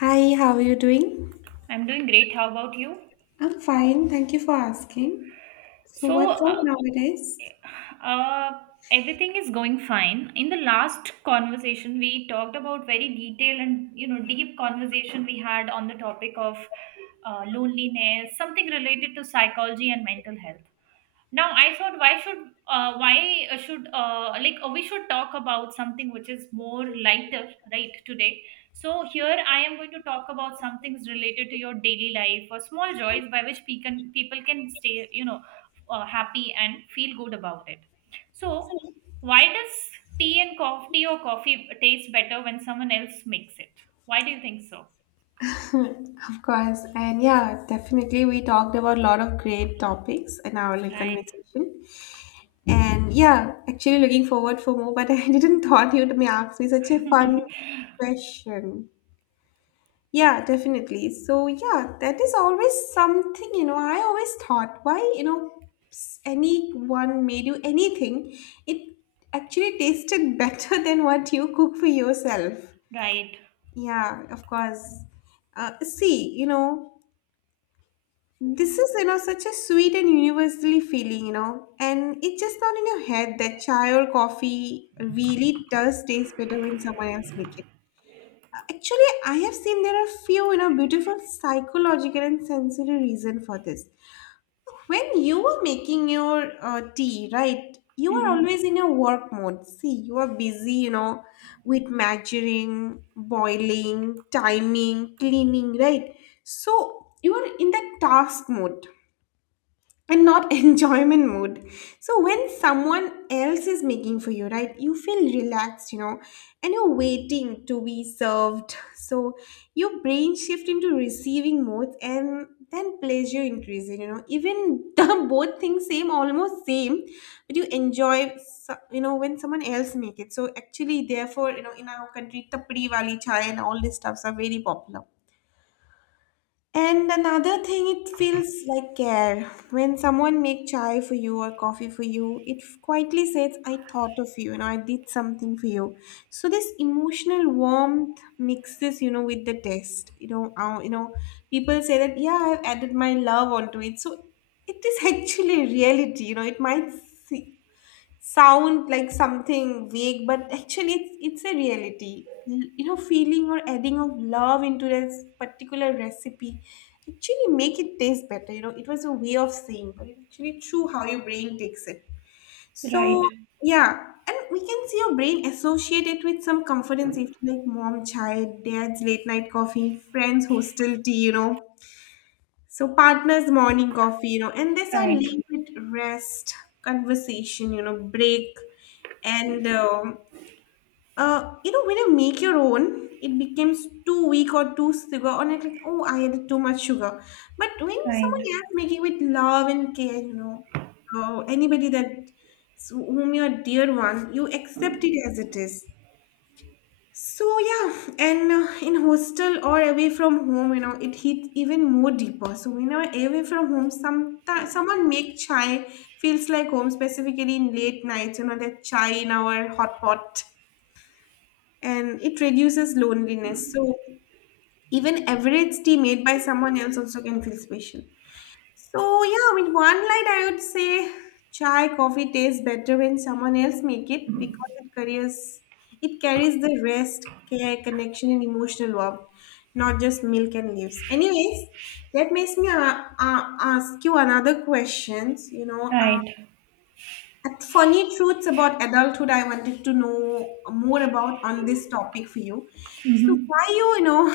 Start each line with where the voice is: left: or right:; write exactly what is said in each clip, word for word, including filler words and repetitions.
left: Hi, how are you doing?
right: I'm doing great. How about you?
left: I'm fine, thank you for asking. So,
right: So,
left: what's up
right: uh,
left: nowadays?
right: uh, Everything is going fine. In the last conversation, we talked about very detailed and you know deep conversation we had on the topic of uh, loneliness, something related to psychology and mental health. Now I thought why should uh, why uh, should uh, like uh, we should talk about something which is more lighter, right, today. So here I am going to talk about some things related to your daily life or small joys by which pe- can, people can stay, you know uh, happy and feel good about it. So why does tea and coffee tea or coffee taste better when someone else makes it? Why do you think so?
left: Of course, and yeah, definitely, we talked about a lot of great topics in our like,
right: Right.
left: conversation. And yeah, actually, looking forward for more, but I didn't thought you'd may ask me such a fun question. Yeah, definitely. So, yeah, that is always something, you know, I always thought why, you know, s- anyone made you anything, it actually tasted better than what you cook for yourself.
right: Right.
left: Yeah, of course. Uh, see, you know, this is, you know, such a sweet and universally feeling, you know, and it's just not in your head that chai or coffee really does taste better when someone else makes it. Actually, I have seen there are few, you know, beautiful psychological and sensory reason for this. When you are making your uh, tea, right? You are
right: Hmm.
left: always in your work mode. See, you are busy, you know, with measuring, boiling, timing, cleaning, right? So you are in the task mode and not enjoyment mode. So when someone else is making for you, right, you feel relaxed, you know, and you're waiting to be served. So your brain shift into receiving mode, and then pleasure increases, you know, even the both things same, almost same, but you enjoy so- you know, when someone else make it. So actually therefore, you know, in our country, tapri wali chai and all these stuffs are very popular. And another thing, it feels like care. When someone make chai for you or coffee for you, it f- quietly says, I thought of you, you know, I did something for you. So this emotional warmth mixes, you know, with the taste. You know, uh, you know, people say that, yeah, I've added my love onto it. So it is actually reality, you know, it might see, sound like something vague, but actually it's it's a reality. L- You know, feeling or adding of love into this particular recipe actually make it taste better. You know, it was a way of saying, but it's actually true how your brain takes it.
right: Right,
left: So yeah, and we can see your brain associate it with some comfort and safety, like mom, child, dad's late night coffee, friends, hostel tea. You know, so partners, morning coffee, you know, and this are
right: right,
left: linked with rest, conversation, you know, break, and um uh, you know, when you make your own, it becomes too weak or too sugar, or like, like, oh, I added too much sugar. But when someone
right: right.
left: else make it with love and care, you know, uh, anybody that whom you're dear one, you accept it as it is. So yeah, and uh, in hostel or away from home, you know, it hits even more deeper. So when I'm away from home, some someone make chai feels like home, specifically in late nights. You know that chai in our hot pot, and it reduces loneliness. So even average tea made by someone else also can feel special. So yeah, I mean, one light I would say chai coffee tastes better when someone else make it because it carries it carries the rest, care, connection, and emotional warmth, not just milk and leaves. Anyways, that makes me uh, uh, ask you another questions. You know, uh,
right: Right.
left: at funny truths about adulthood. I wanted to know more about on this topic for you. So
right: Hmm.
left: why you you know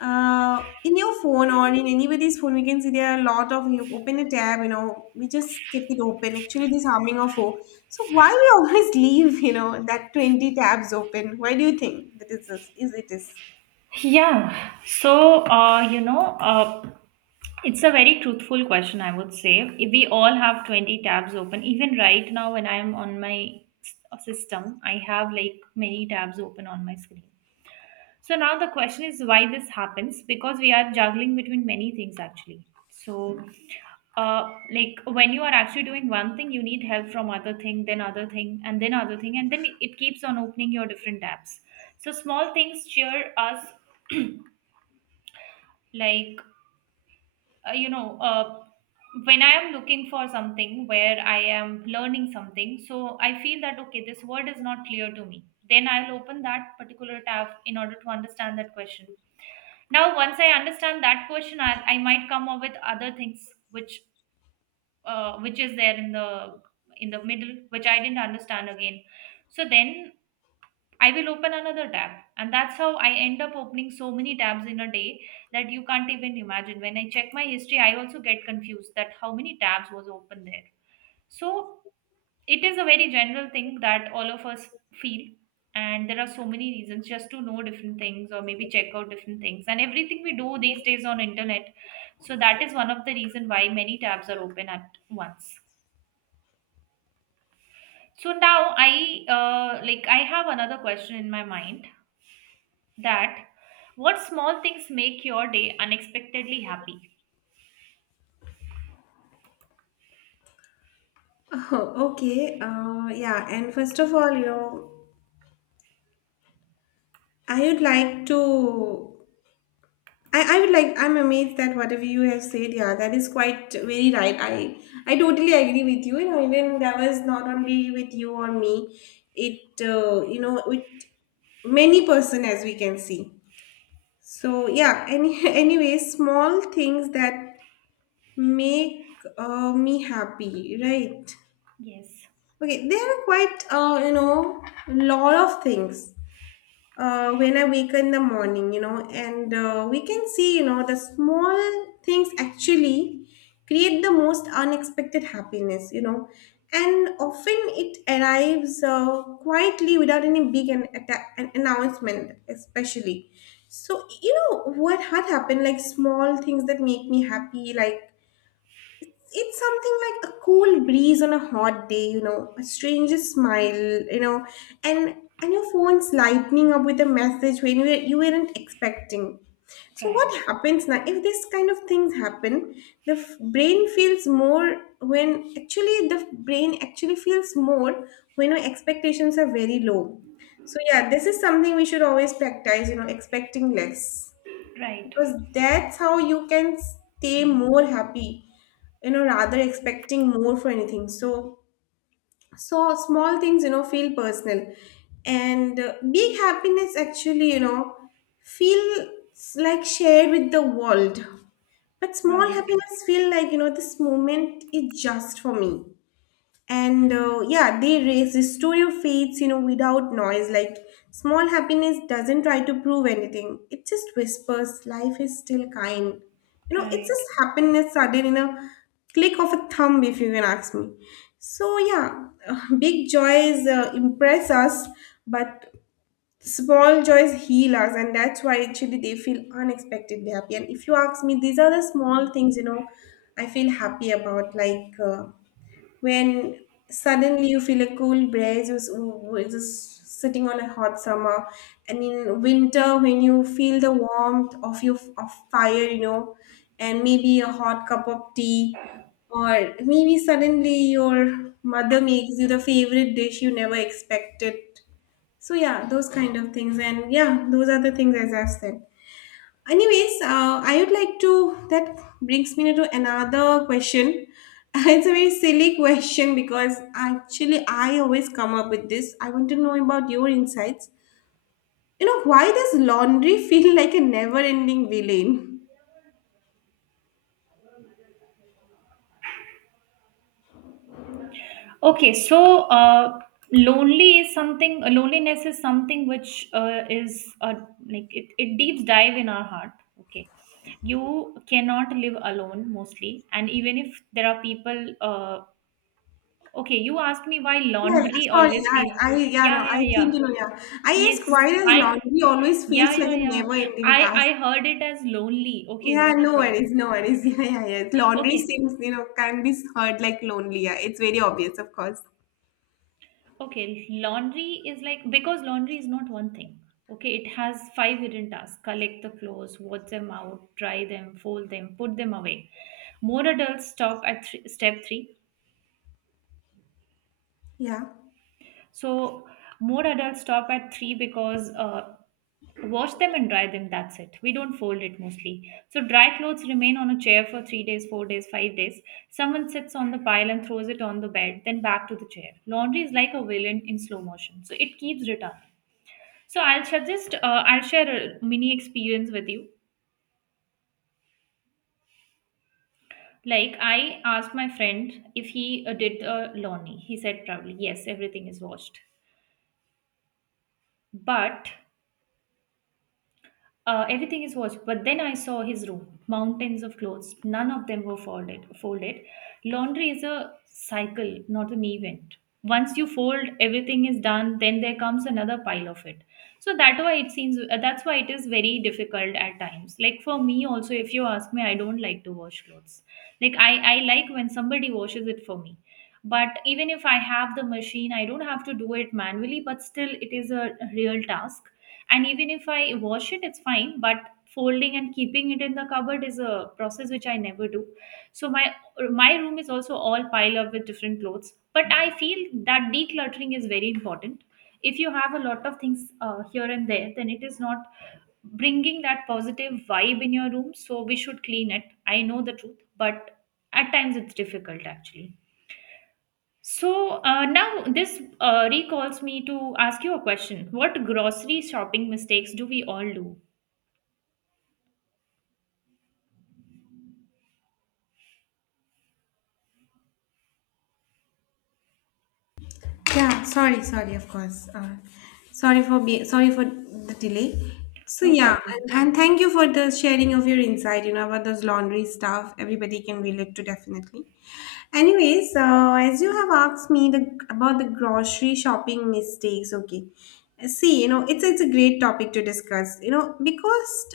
left: uh, in your phone or in anybody's phone, we can see there are a lot of you open a tab, you know, we just keep it open. Actually, this harming our phone. So why we always leave, you know, that twenty tabs open? Why do you think that is is is it is?
right: Yeah. So, uh, you know, uh, it's a very truthful question, I would say. If we all have twenty tabs open, even right now when I'm on my s- system, I have like many tabs open on my screen. So now the question is why this happens, because we are juggling between many things actually. So, uh, like when you are actually doing one thing, you need help from other thing, then other thing, and then other thing, and then it keeps on opening your different tabs. So small things cheer us, like, uh, you know, uh, when I am looking for something where I am learning something, so I feel that okay, this word is not clear to me. Then I'll open that particular tab in order to understand that question. Now once I understand that question, i, I might come up with other things which, uh, which is there in the in the middle, which I didn't understand again. So then I will open another tab, and that's how I end up opening so many tabs in a day, that you can't even imagine. When I check my history, I also get confused that how many tabs was open there. So it is a very general thing that all of us feel, and there are so many reasons just to know different things or maybe check out different things, and everything we do these days on internet. So that is one of the reason why many tabs are open at once. So now I, uh, like I have another question in my mind, that what small things make your day unexpectedly happy?
left: Oh, okay. Uh, yeah. And first of all, you know, I would like to I, I would like I'm amazed that whatever you have said, yeah, that is quite very right. I I totally agree with you. You know, even that was not only with you or me, it uh, you know, with many person as we can see. So yeah, any anyway, small things that make uh, me happy, right?
right: Yes.
left: Okay, there are quite uh, you know, lot of things uh, when I wake in the morning, you know, and uh, we can see, you know, the small things actually create the most unexpected happiness, you know, and often it arrives uh, quietly without any big an, atta- an announcement, especially. So, you know, what had happened, like small things that make me happy, like it's something like a cool breeze on a hot day, you know, a stranger's smile, you know, and and your phone's lightning up with a message when you, were- you weren't expecting. So
right: Right.
left: what happens now if this kind of things happen? The f- brain feels more when actually the brain actually feels more when our expectations are very low. So yeah, this is something we should always practice, you know, expecting less,
right: Right.
left: because that's how you can stay more happy, you know, rather expecting more for anything. So, so small things, you know, feel personal, and uh, big happiness actually, you know, feels like shared with the world, but small
right: Right.
left: happiness feel like, you know, this moment is just for me. And uh, yeah, they raise the story of, you know, without noise, like small happiness doesn't try to prove anything. It just whispers, life is still kind, you know. It's
right: Right.
left: just happiness sudden in a click of a thumb, if you can ask me. So yeah, big joys uh, impress us, but small joys heal us, and that's why actually they feel unexpectedly happy. And if you ask me, these are the small things, you know, I feel happy about, like uh, when suddenly you feel a cool breeze was, was just sitting on a hot summer, and in winter when you feel the warmth of your of fire, you know, and maybe a hot cup of tea, or maybe suddenly your mother makes you the favorite dish you never expected. So yeah, those kind of things, and yeah, those are the things as I've said. Anyways, uh, I would like to. That brings me to another question. It's a very silly question because actually I always come up with this. I want to know about your insights. You know, why does laundry feel like a never-ending villain?
right: Okay, so uh, lonely is something. Uh, Loneliness is something which uh, is uh, like it. It deep dive in our heart. Okay, you cannot live alone mostly, and even if there are people. Uh, okay, you asked me why
left: Yeah,
right: laundry
left: sorry.
right: always
left: Yeah,
right: feels.
left: I yeah no.
right: Yeah,
left: I
right: yeah,
left: think
right: yeah.
left: you know. Yeah, I ask, why
right: Yes,
left: does
right: I.
left: laundry always
right: Yeah,
left: feels like
right: yeah,
left: a
right: yeah.
left: never-ending
right: I
left: task?
right: I heard it as lonely. Okay,
left: Yeah,
right: not a
left: no
right: problem.
left: worries, no worries. Yeah, yeah, yeah. Laundry
right: Okay.
left: seems, you know, can be heard like lonely. Yeah, it's very obvious, of course.
right: Okay, laundry is like, because laundry is not one thing. Okay, it has five hidden tasks: collect the clothes, wash them out, dry them, fold them, put them away. More adults stop at th- step three.
left: Yeah.
right: So, more adults stop at three because, uh, wash them and dry them. That's it. We don't fold it mostly. So, dry clothes remain on a chair for three days, four days, five days. Someone sits on the pile and throws it on the bed, then back to the chair. Laundry is like a villain in slow motion. So, it keeps returning. So I'll suggest, uh, I'll share a mini experience with you. Like I asked my friend if he uh, did the laundry. He said proudly, "Yes, everything is washed." But, uh, everything is washed, but then I saw his room. Mountains of clothes. None of them were folded. Folded. Laundry is a cycle, not an event. Once you fold, everything is done. Then there comes another pile of it. So that why it seems. uh, That's why it is very difficult at times. Like for me also, if you ask me, I don't like to wash clothes. Like I, I like when somebody washes it for me. But even if I have the machine, I don't have to do it manually. But still, it is a real task, and even if I wash it it's fine, but folding and keeping it in the cupboard is a process which I never do. So my my room is also all piled up with different clothes, but I feel that decluttering is very important. If you have a lot of things uh, here and there, then it is not bringing that positive vibe in your room, so we should clean it. I know the truth, but at times it's difficult actually. So, uh, now this uh, recalls me to ask you a question. What grocery shopping mistakes do we all do?
left: Yeah, sorry, sorry, of course. Uh, sorry for be sorry for the delay. So
right: No
left: yeah,
right: problem.
left: and, and thank you for the sharing of your insight, you know, about those laundry stuff. Everybody can relate to definitely. Anyways, uh, as you have asked me the about the grocery shopping mistakes, okay. See, you know, it's it's a great topic to discuss, you know, because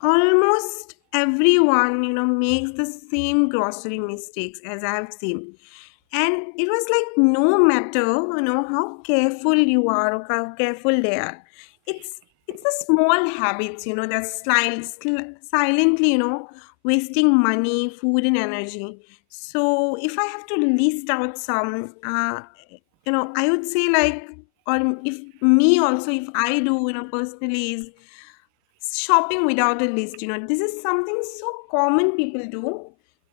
left: almost everyone, you know, makes the same grocery mistakes as I have seen, and it was like, no matter, you know, how careful you are or how careful they are, it's it's the small habits, you know, that sli- sl- silently, you know, wasting money, food and energy. So if I have to list out some, uh, you know, I would say, like, or if me also if I do, you know, personally, is shopping without a list. You know, this is something so common people do.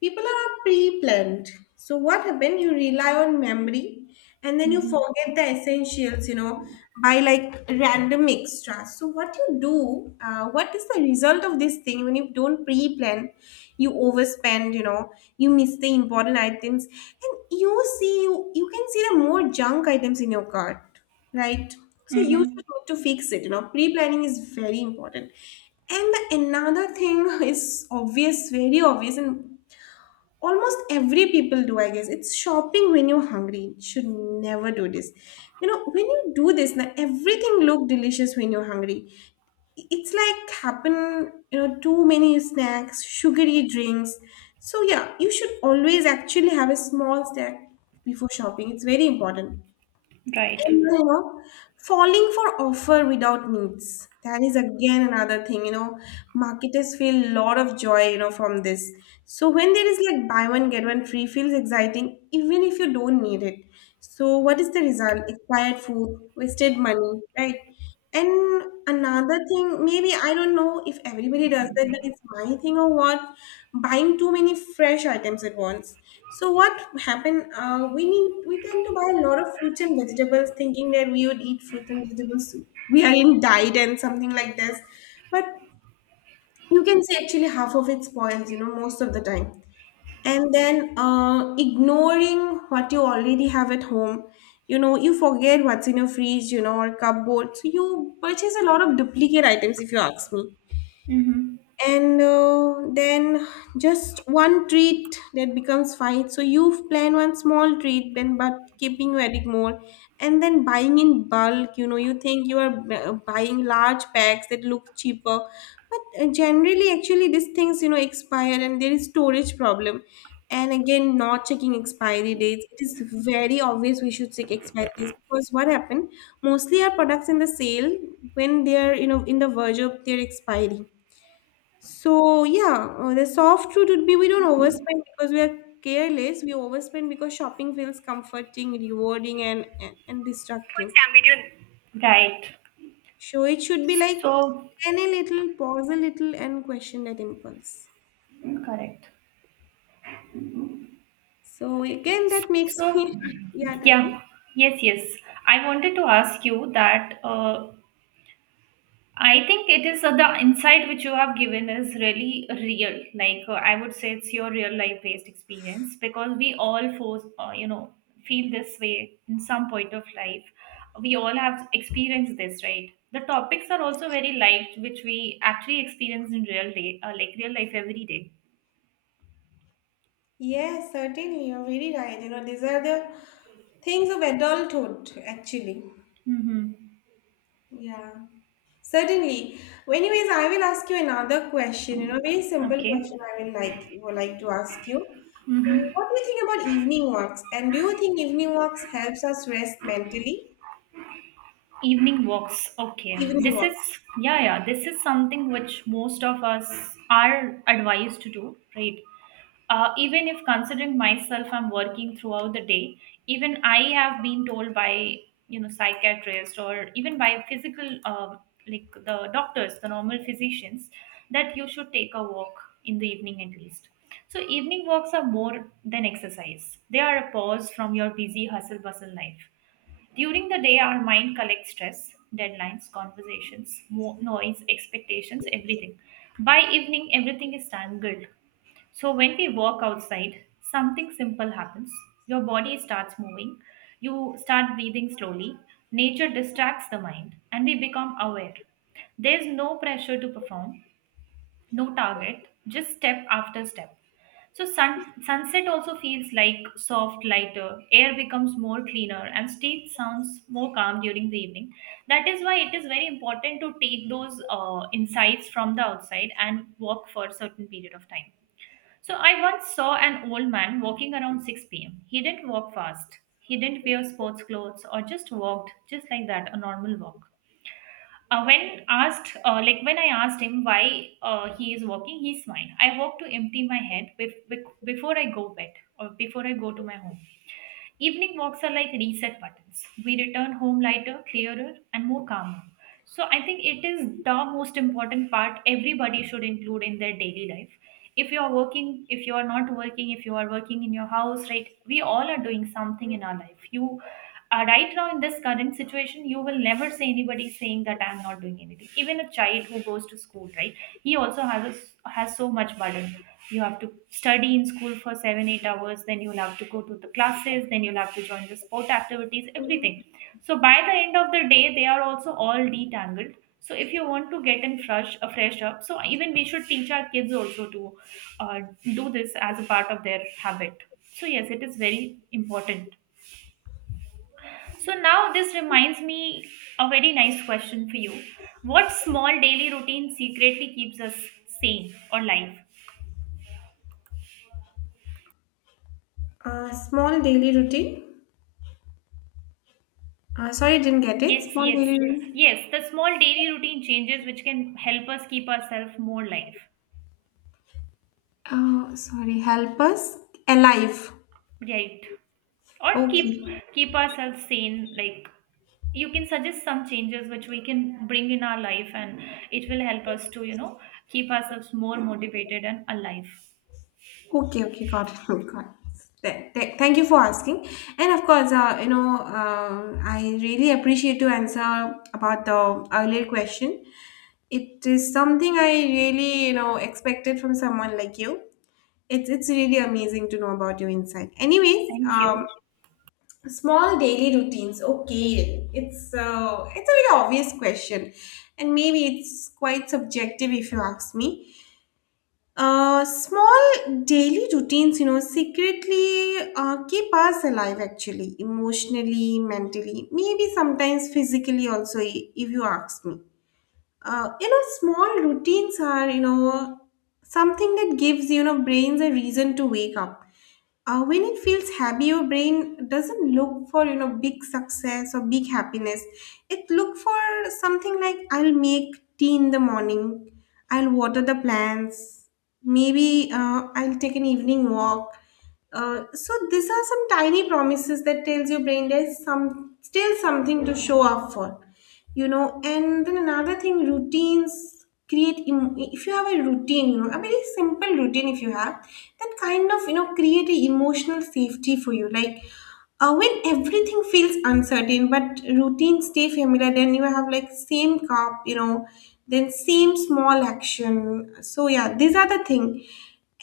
left: People are pre-planned. So what happened? You rely on memory, and then you
right: Mm-hmm.
left: forget the essentials, you know, by like random extras. So what you do, uh, what is the result of this thing when you don't pre-plan? You overspend, you know, you miss the important items, and you see, you you can see the more junk items in your cart, right? So you should
right: Mm-hmm.
left: need to fix it. You know, pre-planning is very important. And the another thing is obvious, very obvious, and almost every people do, I guess. It's shopping when you're hungry. You Should never do this. You know, when you do this, now everything look delicious when you're hungry. It's like happen, you know, too many snacks, sugary drinks. So yeah, you should always actually have a small snack before shopping. It's very important.
right: Right.
left: And, you know, falling for offer without needs. That is again another thing, you know, marketers feel a lot of joy, you know, from this. So when there is like buy one, get one free feels exciting, even if you don't need it. So what is the result? Expired food, wasted money, right? And another thing, maybe I don't know if everybody does that, but it's my thing or what, buying too many fresh items at once. So what happened? Uh, we need we tend to buy a lot of fruits and vegetables, thinking that we would eat fruit and vegetables. We are in diet and something like this, but you can say actually half of it spoils, you know, most of the time, and then uh, ignoring what you already have at home. You know you forget what's in your fridge, you know, or cupboard, so you purchase a lot of duplicate items, if you ask me.
right: Mm-hmm.
left: And uh, then just one treat that becomes fight, so you plan one small treat, then but keeping very more. And then buying in bulk, you know, you think you are uh, buying large packs that look cheaper, but uh, generally actually these things, you know, expire, and there is storage problem. And again, not checking expiry dates. It is very obvious we should check expiry dates, because what happened? Mostly our products in the sale, when they are, you know, in the verge of their expiry. So yeah, uh, the soft truth would be we don't overspend because we are careless. We overspend because shopping feels comforting, rewarding, and and, and distracting.
right: Right.
left: So it should be like
right: So.
left: plan a little, pause a little, and question that impulse.
right: Correct.
left: So again, that makes
right: So
left: me yeah. Tell me.
right: yeah. Yes. Yes. I wanted to ask you that. Uh, I think it is, uh, the insight which you have given is really real. Like, uh, I would say, it's your real life based experience because we all force, uh, you know, feel this way in some point of life. We all have experienced this, right? The topics are also very light, which we actually experience in real day, uh, like real life every day.
left: Yes, certainly, you're very right. You know, these are the things of adulthood, actually.
right: Mm-hmm.
left: Yeah, certainly. Anyways, I will ask you another question, you know, very simple
right: Okay.
left: question I will like would like to ask you.
right: Mhm.
left: What do you think about evening walks? And do you think evening walks helps us rest mentally?
right: Evening walks. Okay.
left: Evening
right: This is,
left: walk.
right: yeah, yeah, this is something which most of us are advised to do, right? Uh, even if considering myself, I'm working throughout the day, even I have been told by, you know, psychiatrist or even by physical, um like the doctors, the normal physicians, that you should take a walk in the evening at least. So evening walks are more than exercise. They are a pause from your busy hustle bustle life. During the day, our mind collects stress, deadlines, conversations, mo- noise, expectations, everything. By evening, everything is tangled. So when we walk outside, something simple happens. Your body starts moving, you start breathing slowly, nature distracts the mind, and we become aware. There's no pressure to perform, no target, just step after step. So sun, sunset also feels like soft, lighter, air becomes more cleaner, and stage sounds more calm during the evening. That is why it is very important to take those uh, insights from the outside and walk for a certain period of time. So I once saw an old man walking around six p m. He didn't walk fast. He didn't wear sports clothes or just walked just like that, a normal walk. Uh, when asked uh, like when I asked him why, uh, he is walking, he smiled. I walk to empty my head bef- bef- before I go bed, or before I go to my home. Evening walks are like reset buttons. We return home lighter, clearer, and more calmer. So I think it is the most important part everybody should include in their daily life. If you are working, if you are not working, if you are working in your house, right? We all are doing something in our life. You uh, Right now in this current situation, you will never say anybody saying that I'm not doing anything. Even a child who goes to school, right, he also has a, has so much burden. You have to study in school for seven eight hours, then you'll have to go to the classes, then you'll have to join the sport activities, everything. So by the end of the day they are also all detangled. So if you want to get in fresh, a fresh up, so even we should teach our kids also to, uh, do this as a part of their habit. So yes, it is very important. So now this reminds me a very nice question for you. What small daily routine secretly keeps us sane or life?
left: Uh, small daily routine. Uh, sorry, didn't get it.
right: Yes,
left: Small
right: yes,
left: daily routine.
right: yes. The small daily routine changes which can help us keep ourselves more life,
left: Uh, sorry, help us alive.
right: right? Or keep
left: Okay.
right: keep ourselves sane. Like, you can suggest some changes which we can bring in our life, and it will help us to, you know, keep ourselves more motivated and alive.
left: Okay, okay, got it, got it. Th- th- Thank you for asking. And of course, uh, you know, uh, I really appreciate your answer about the earlier question. It is something I really, you know, expected from someone like you. It's it's really amazing to know about your insight. Anyways,
right: Thank
left: um,
right: you.
left: small daily routines. Okay, it's uh, it's a very obvious question, and maybe it's quite subjective if you ask me. Uh, small daily routines, you know, secretly uh, keep us alive actually, emotionally, mentally, maybe sometimes physically also, i- if you ask me. uh, you know, small routines are, you know, something that gives, you know, brains a reason to wake up. uh, when it feels happy, your brain doesn't look for, you know, big success or big happiness. It look for something like I'll make tea in the morning, I'll water the plants, maybe uh, I'll take an evening walk. uh, so these are some tiny promises that tells your brain there's some still something to show up for, you know. And then another thing, routines create em- if you have a routine, you know, a very simple routine, if you have that kind of, you know, create a emotional safety for you, like uh, when everything feels uncertain but routines stay familiar, then you have like same cup, you know, then same small action. So yeah, these are the thing.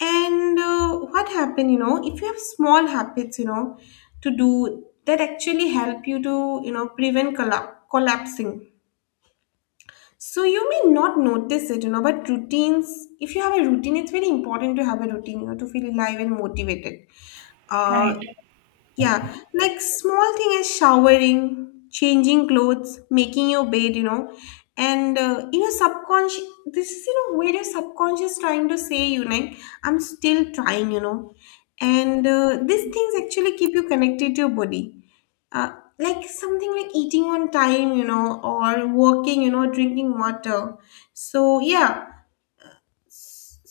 left: And uh, what happened, you know, if you have small habits, you know, to do that actually help you to, you know, prevent colla- collapsing. So you may not notice it, you know, but routines, if you have a routine, it's very important to have a routine, you know, to feel alive and motivated. Uh,
right: Right,
left: yeah, like small thing as showering, changing clothes, making your bed, you know, and uh, you know, subconscious. This is, you know, where your subconscious trying to say you, like I'm still trying, you know, and uh, these things actually keep you connected to your body. Uh, like something like eating on time, you know, or walking, you know, drinking water. So yeah,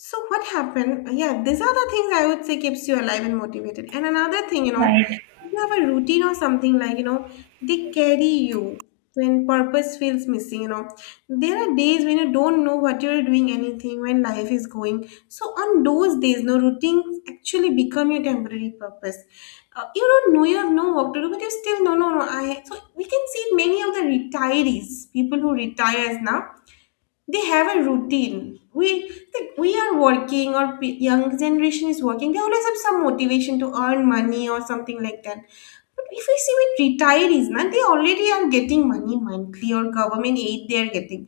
left: so what happened? Yeah, these are the things I would say keeps you alive and motivated. And another thing, you know, if
right: right.
left: you have a routine or something like, you know, they carry you when purpose feels missing, you know. There are days when you don't know what you're doing anything, when life is going. So on those days, no, routines actually become your temporary purpose. Uh, you don't know, you have no work to do, but you still no, no, no. I so we can see many of the retirees, people who retires now, they have a routine. We like we are working, or p- young generation is working, they always have some motivation to earn money or something like that. But if we see with retirees na, they already are getting money monthly or government aid they are getting.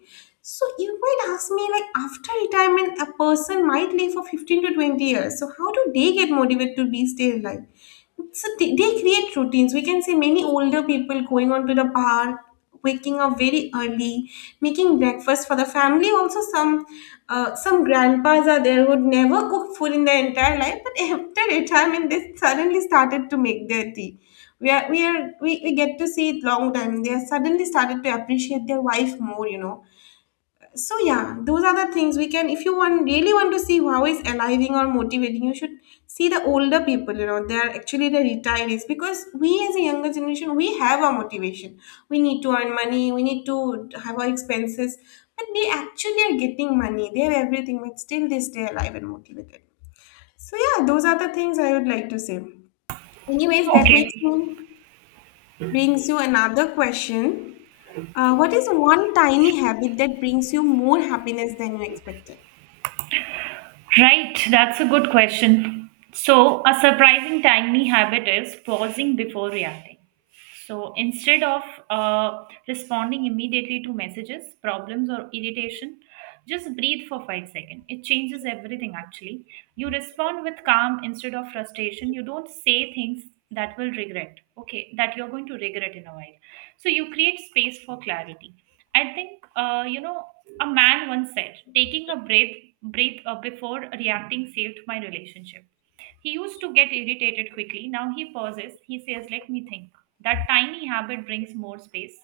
left: So you might ask me, like after retirement a person might live for fifteen to twenty years, so how do they get motivated to be stay alive? So they, they create routines. We can see many older people going on to the bar, waking up very early, making breakfast for the family, also some uh, some grandpas are there who never cooked food in their entire life, but after retirement they suddenly started to make their tea. We are we are we, we get to see it long time they are suddenly started to appreciate their wife more, you know. So yeah, those are the things we can, if you want really want to see how is aliving or motivating, you should see the older people, you know, they are actually the retirees. Because we as a younger generation, we have our motivation, we need to earn money, we need to have our expenses, but they actually are getting money, they have everything, but still they stay alive and motivated. So yeah, those are the things I would like to say. Anyways, that makes
right: Okay,
left: me brings you another question. Uh, what is one tiny habit that brings you more happiness than you expected?
right: right. That's a good question. So a surprising tiny habit is pausing before reacting. So instead of, uh, responding immediately to messages, problems, or irritation, just breathe for five seconds. It changes everything actually. You respond with calm instead of frustration. You don't say things that will regret, okay, that you're going to regret in a while. So you create space for clarity. I think, uh, you know, a man once said, taking a breath, breath uh, before reacting saved my relationship. He used to get irritated quickly. Now he pauses. He says, "Let me think." That tiny habit brings more space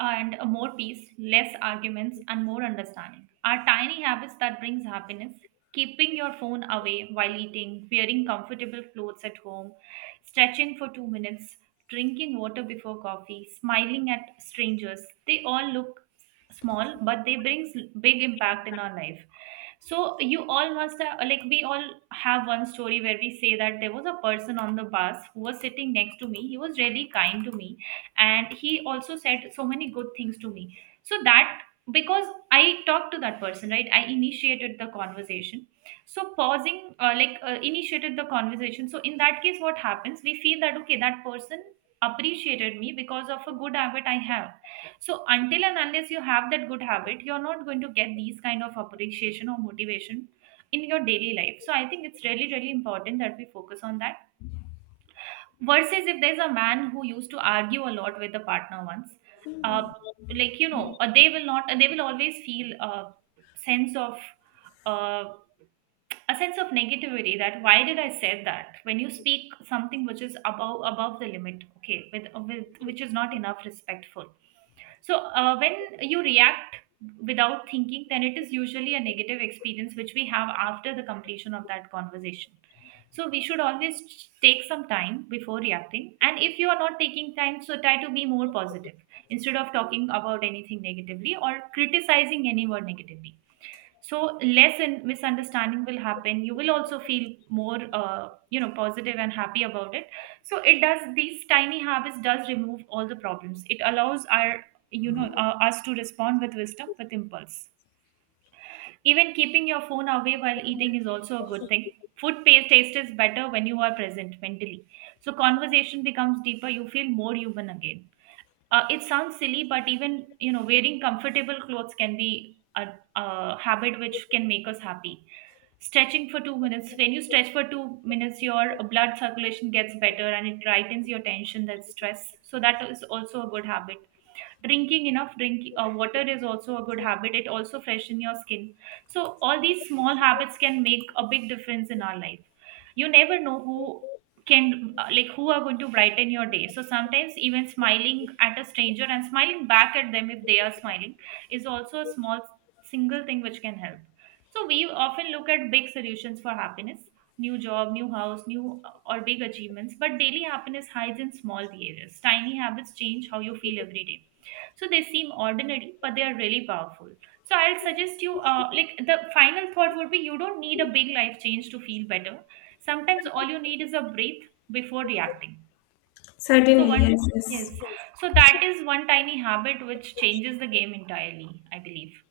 right: and more peace, less arguments, and more understanding are tiny habits that brings happiness. Keeping your phone away while eating, wearing comfortable clothes at home, stretching for two minutes, drinking water before coffee, smiling at strangers. They all look small, but they brings big impact in our life. So you all must have, like we all have one story where we say that there was a person on the bus who was sitting next to me. He was really kind to me and he also said so many good things to me so that because I talked to that person, right? I initiated the conversation. So pausing, uh, like uh, initiated the conversation. So in that case, what happens, we feel that, okay, that person appreciated me because of a good habit I have. So until and unless you have that good habit, you're not going to get these kind of appreciation or motivation in your daily life. So I think it's really really important that we focus on that, versus if there's a man who used to argue a lot with the partner once. uh, like you know uh, they will not, uh, they will always feel a sense of uh, a sense of negativity that why did I say that, when you speak something which is above above the limit, okay, with, with which is not enough respectful. So uh, when you react without thinking, then it is usually a negative experience which we have after the completion of that conversation. So we should always ch- take some time before reacting, and if you are not taking time, so try to be more positive instead of talking about anything negatively or criticizing anyone negatively. So less in misunderstanding will happen, you will also feel more, uh, you know positive and happy about it. So it does, these tiny habits does remove all the problems, it allows our, you know uh, us to respond with wisdom with impulse. Even keeping your phone away while eating is also a good thing. Food pa- taste is better when you are present mentally, so conversation becomes deeper, you feel more human again. Uh, it sounds silly, but even you know wearing comfortable clothes can be a, a habit which can make us happy. Stretching for two minutes. When you stretch for two minutes, your blood circulation gets better and it lightens your tension, that stress. So that is also a good habit. Drinking enough drink uh, water is also a good habit, it also freshen your skin. So all these small habits can make a big difference in our life. You never know who can, uh, like who are going to brighten your day. So sometimes even smiling at a stranger and smiling back at them if they are smiling is also a small single thing which can help. So we often look at big solutions for happiness: new job, new house, new, or big achievements. But daily happiness hides in small behaviors. Tiny habits change how you feel every day. So they seem ordinary, but they are really powerful. So I'll suggest you, uh, like the final thought would be, you don't need a big life change to feel better. Sometimes all you need is a breath before reacting. So
left: Certainly,
right: one.
left: yes, yes.
right: Yes. So that is one tiny habit which changes the game entirely, I believe.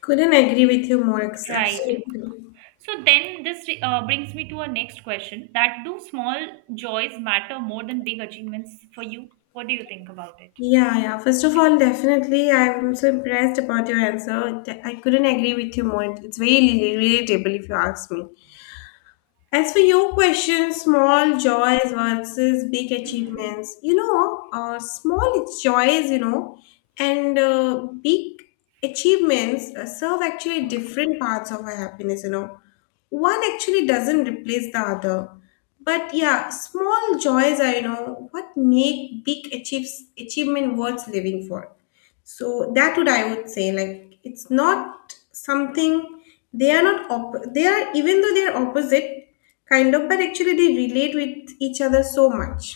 left: Couldn't agree with you more. ex-
right: Right.
left: Absolutely.
right: So then this, uh, brings me to our next question, that do small joys matter more than big achievements for you? What do you think about it?
left: Yeah, yeah. First of all, definitely, I'm so impressed about your answer. De- I couldn't agree with you more. It's very rel- relatable if you ask me. As for your question, small joys versus big achievements, you know, uh, small joys, you know, and uh, big achievements uh, serve actually different parts of our happiness, you know. One actually doesn't replace the other. But yeah, small joys are, you know, what make big achieves, achievement worth living for. So that would, I would say, like it's not something, they are not op- they are, even though they are opposite kind of, but actually they relate with each other so much.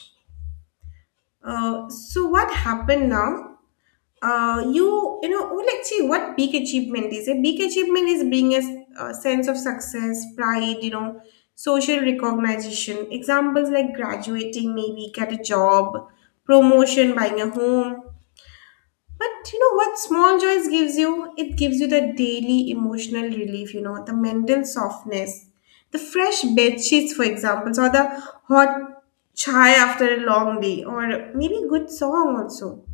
left: uh, so what happened now? uh, you you know, oh, let's see what big achievement is. A big achievement is being a, s- a sense of success, pride, you know, social recognition. Examples like graduating, maybe get a job promotion, buying a home. But you know what small joys gives you? It gives you the daily emotional relief, you know, the mental softness, the fresh bed sheets, for example, or the hot chai after a long day, or maybe good song also.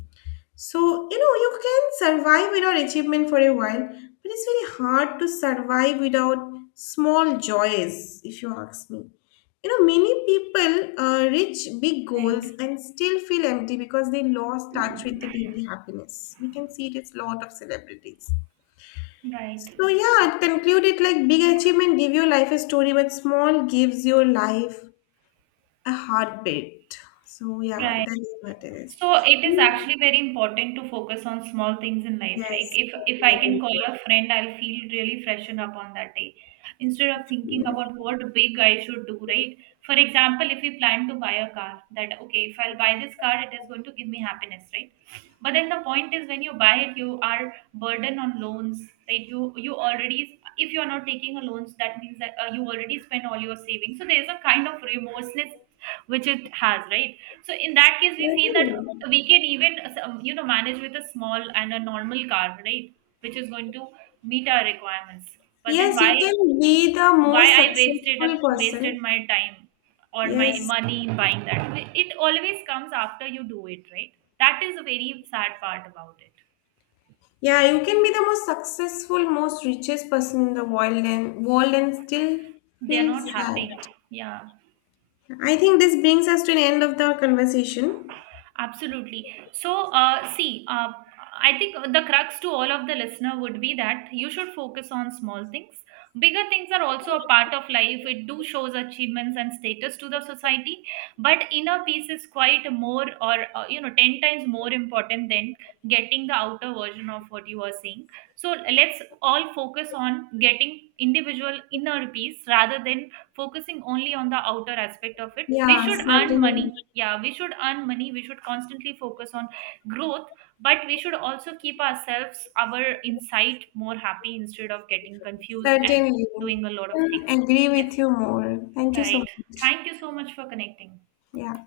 left: So, you know, you can survive without achievement for a while, but it's very hard to survive without small joys, if you ask me. You know, many people uh, reach big
right: Right.
left: goals and still feel empty because they lost touch with the daily happiness. We can see it as lot of celebrities.
right: Right.
left: So yeah, I'd conclude it like big achievement give your life a story, but small gives your life a heartbeat. So yeah,
right: Right.
left: that is what it is.
right: So it is actually very important to focus on small things in life. Like,
left: Yes,
right: if if I
left: very,
right: can
left: very
right: call
left: good.
right: a friend, I'll feel really freshen up on that day. Instead of thinking about what big I should do, right? For example, if we plan to buy a car, that okay, if I'll buy this car, it is going to give me happiness, right? But then the point is, when you buy it, you are burden on loans, right? You you already, if you're not taking a loans, that means that, uh, you already spent all your savings, so there's a kind of remorseness which it has, right? So in that case, we feel that we can even, um, you know manage with a small and a normal car, right? Which is going to meet our requirements. But
left: Yes,
right: then why,
left: you can be the
right: why
left: most
right: I wasted up
left: successful person.
right: wasted my time or
left: Yes.
right: my money in buying that. It always comes after you do it, right? That is a very sad part about it.
left: Yeah, you can be the most successful, most richest person in the world and world and still
right: They are
left: feel
right: not
left: sad.
right: happy. Yeah.
left: I think this brings us to an end of the conversation.
right: Absolutely. So, uh, see, uh, I think the crux to all of the listener would be that you should focus on small things. Bigger things are also a part of life. It do shows achievements and status to the society, but inner peace is quite more, or uh, you know, ten times more important than getting the outer version of what you are saying. So let's all focus on getting individual inner peace rather than focusing only on the outer aspect of it. We
left: Yeah,
right: should earn money.
left: certainly.
right: Yeah, we should earn money, we should constantly focus on growth, but we should also keep ourselves, our insight, more happy instead of getting confused and
left: Certainly.
right: doing a lot of
left: I
right: things.
left: agree
right: Yes.
left: with you more. Thank you so
right: Right.
left: much.
right: Thank you so much for connecting.
left: Yeah.